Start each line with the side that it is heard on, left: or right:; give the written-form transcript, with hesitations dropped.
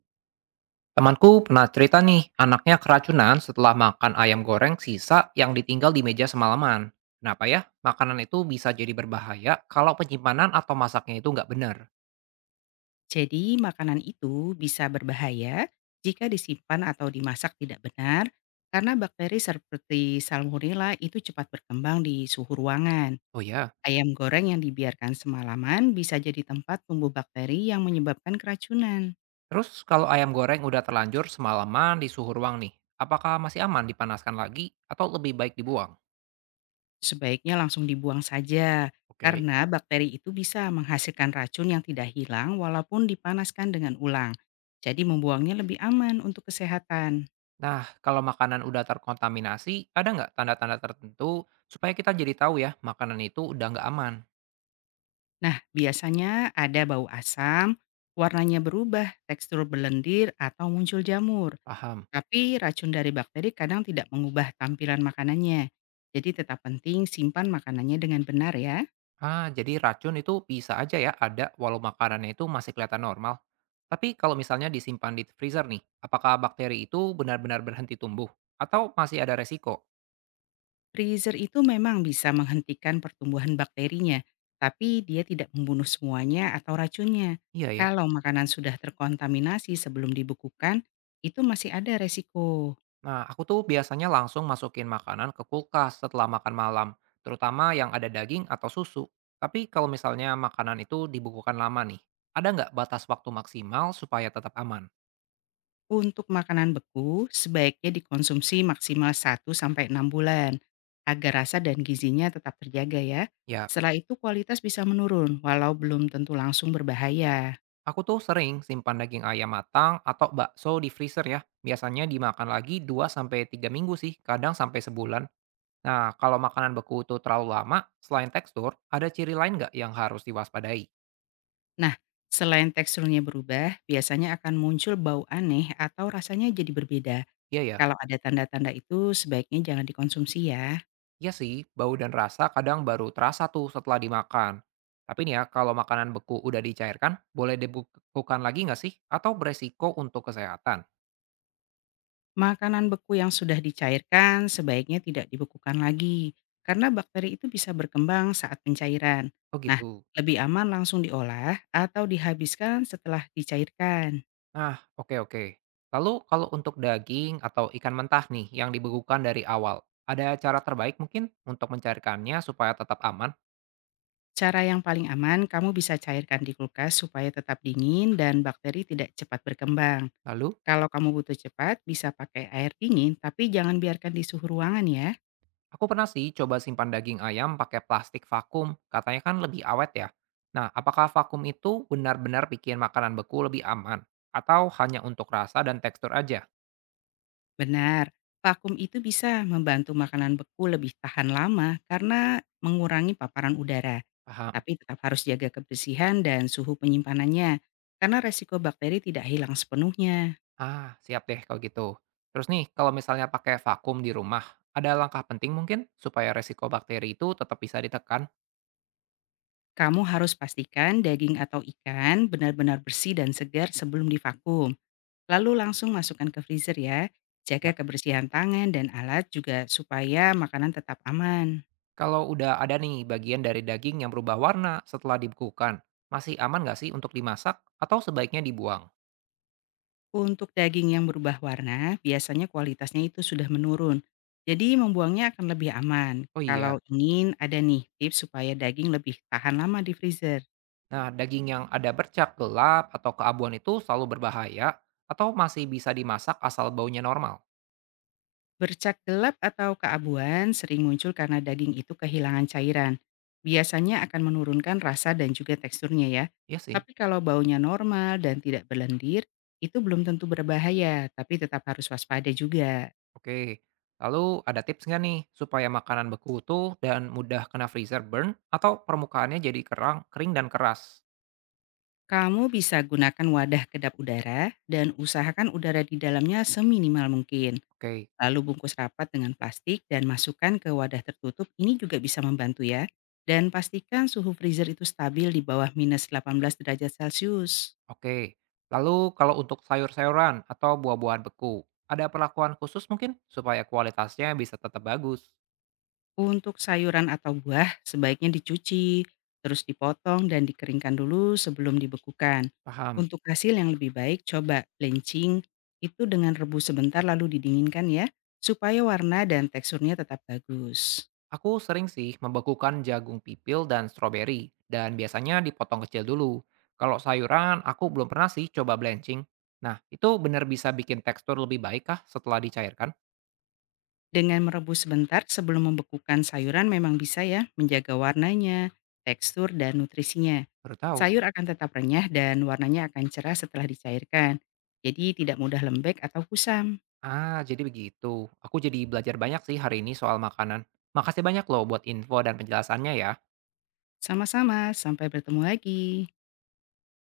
right: Temanku pernah cerita nih, anaknya keracunan setelah makan ayam goreng sisa yang ditinggal di meja semalaman. Kenapa ya? Makanan itu bisa jadi berbahaya kalau penyimpanan atau masaknya itu nggak benar.
left: Jadi, makanan itu bisa berbahaya jika disimpan atau dimasak tidak benar karena bakteri seperti salmonella itu cepat berkembang di suhu ruangan.
right: Oh ya,
left: Ayam goreng yang dibiarkan semalaman bisa jadi tempat tumbuh bakteri yang menyebabkan keracunan.
right: terus kalau ayam goreng udah terlanjur semalaman di suhu ruang nih, apakah masih aman dipanaskan lagi atau lebih baik dibuang?
left: Sebaiknya langsung dibuang saja
right: Oke.
left: karena bakteri itu bisa menghasilkan racun yang tidak hilang walaupun dipanaskan dengan ulang. Jadi membuangnya lebih aman untuk kesehatan.
right: Nah, kalau makanan udah terkontaminasi, ada nggak tanda-tanda tertentu supaya kita jadi tahu ya makanan itu udah nggak aman?
left: Nah, biasanya ada bau asam, warnanya berubah, tekstur berlendir, atau muncul jamur.
right: Paham.
left: Tapi racun dari bakteri kadang tidak mengubah tampilan makanannya. Jadi tetap penting simpan makanannya dengan benar ya.
right: Ah, jadi racun itu bisa aja ya ada walau makanannya itu masih kelihatan normal. Tapi kalau misalnya disimpan di freezer nih, apakah bakteri itu benar-benar berhenti tumbuh? Atau masih ada resiko?
left: Freezer itu memang bisa menghentikan pertumbuhan bakterinya, tapi dia tidak membunuh semuanya atau racunnya.
right: Iya ya.
left: Kalau makanan sudah terkontaminasi sebelum dibekukan, itu masih ada resiko.
right: Nah, aku tuh biasanya langsung masukin makanan ke kulkas setelah makan malam, terutama yang ada daging atau susu. Tapi kalau misalnya makanan itu dibukukan lama nih, ada nggak batas waktu maksimal supaya tetap aman?
left: Untuk makanan beku, sebaiknya dikonsumsi maksimal 1 sampai 6 bulan, agar rasa dan gizinya tetap terjaga ya.
right: Ya.
left: Setelah itu kualitas bisa menurun, walau belum tentu langsung berbahaya.
right: Aku tuh sering simpan daging ayam matang atau bakso di freezer ya. Biasanya dimakan lagi 2 sampai 3 minggu sih, kadang sampai sebulan. Nah, kalau makanan beku itu terlalu lama, selain tekstur, ada ciri lain nggak yang harus diwaspadai?
left: Nah, selain teksturnya berubah, biasanya akan muncul bau aneh atau rasanya jadi berbeda.
right: Iya ya,
left: Kalau ada tanda-tanda itu, sebaiknya jangan dikonsumsi ya.
right: iya sih, bau dan rasa kadang baru terasa tuh setelah dimakan. Tapi nih ya, kalau makanan beku udah dicairkan, boleh dibekukan lagi nggak sih? Atau beresiko untuk kesehatan?
left: Makanan beku yang sudah dicairkan sebaiknya tidak dibekukan lagi, karena bakteri itu bisa berkembang saat pencairan.
right: Oh
left: Nah,
right: gitu.
left: lebih aman langsung diolah atau dihabiskan setelah dicairkan.
right: Nah, oke oke. Lalu kalau untuk daging atau ikan mentah nih yang dibekukan dari awal, ada cara terbaik mungkin untuk mencarikannya supaya tetap aman?
left: Cara yang paling aman, kamu bisa cairkan di kulkas supaya tetap dingin dan bakteri tidak cepat berkembang.
right: Lalu,
left: Kalau kamu butuh cepat, bisa pakai air dingin, tapi jangan biarkan di suhu ruangan ya.
right: aku pernah sih coba simpan daging ayam pakai plastik vakum, katanya kan lebih awet ya. Nah, apakah vakum itu benar-benar bikin makanan beku lebih aman? Atau hanya untuk rasa dan tekstur aja?
left: Benar, vakum itu bisa membantu makanan beku lebih tahan lama karena mengurangi paparan udara.
right: Paham.
left: Tapi tetap harus jaga kebersihan dan suhu penyimpanannya, karena resiko bakteri tidak hilang sepenuhnya.
right: Ah, siap deh kalau gitu. Terus nih, kalau misalnya pakai vakum di rumah, ada langkah penting mungkin supaya resiko bakteri itu tetap bisa ditekan?
left: Kamu harus pastikan daging atau ikan benar-benar bersih dan segar sebelum divakum. Lalu langsung masukkan ke freezer ya. Jaga
right: Ya.
left: kebersihan tangan dan alat juga supaya makanan tetap aman.
right: Kalau udah ada nih bagian dari daging yang berubah warna setelah dibekukan, masih aman nggak sih untuk dimasak atau sebaiknya dibuang?
left: Untuk daging yang berubah warna, biasanya kualitasnya itu sudah menurun. Jadi membuangnya akan lebih aman.
right: Oh iya,
left: Kalau ingin ada nih tips supaya daging lebih tahan lama di freezer.
right: nah daging yang ada bercak gelap atau keabuan itu selalu berbahaya atau masih bisa dimasak asal baunya normal?
left: Bercak gelap atau keabuan sering muncul karena daging itu kehilangan cairan. Biasanya akan menurunkan rasa dan juga teksturnya ya.
right: Iya sih,
left: Tapi kalau baunya normal dan tidak berlendir, itu belum tentu berbahaya, tapi tetap harus waspada juga.
right: oke. Lalu ada tips nggak nih supaya makanan beku tuh dan mudah kena freezer burn atau permukaannya jadi kerang, kering dan keras?
left: Kamu bisa gunakan wadah kedap udara dan usahakan udara di dalamnya seminimal mungkin.
right: Oke.
left: Lalu bungkus rapat dengan plastik dan masukkan ke wadah tertutup. Ini juga bisa membantu ya. Dan pastikan suhu freezer itu stabil di bawah minus 18 derajat Celcius.
right: Oke, lalu kalau untuk sayur-sayuran atau buah-buahan beku, ada perlakuan khusus mungkin supaya kualitasnya bisa tetap bagus.
left: Untuk sayuran atau buah, sebaiknya dicuci, terus dipotong dan dikeringkan dulu sebelum dibekukan.
right: Paham.
left: Untuk hasil yang lebih baik, coba blanching itu dengan rebus sebentar lalu didinginkan ya, supaya warna dan teksturnya tetap bagus.
right: Aku sering sih membekukan jagung pipil dan stroberi, dan biasanya dipotong kecil dulu. Kalau sayuran, aku belum pernah sih coba blanching. Nah, itu benar bisa bikin tekstur lebih baik kah setelah dicairkan?
left: Dengan merebus sebentar sebelum membekukan sayuran memang bisa ya menjaga warnanya, tekstur, dan nutrisinya.
right: Baru tahu.
left: Sayur akan tetap renyah dan warnanya akan cerah setelah dicairkan. Jadi tidak mudah lembek atau kusam.
right: Ah, jadi begitu. Aku jadi belajar banyak sih hari ini soal makanan. Makasih banyak loh buat info dan penjelasannya ya.
left: Sama-sama, sampai bertemu lagi.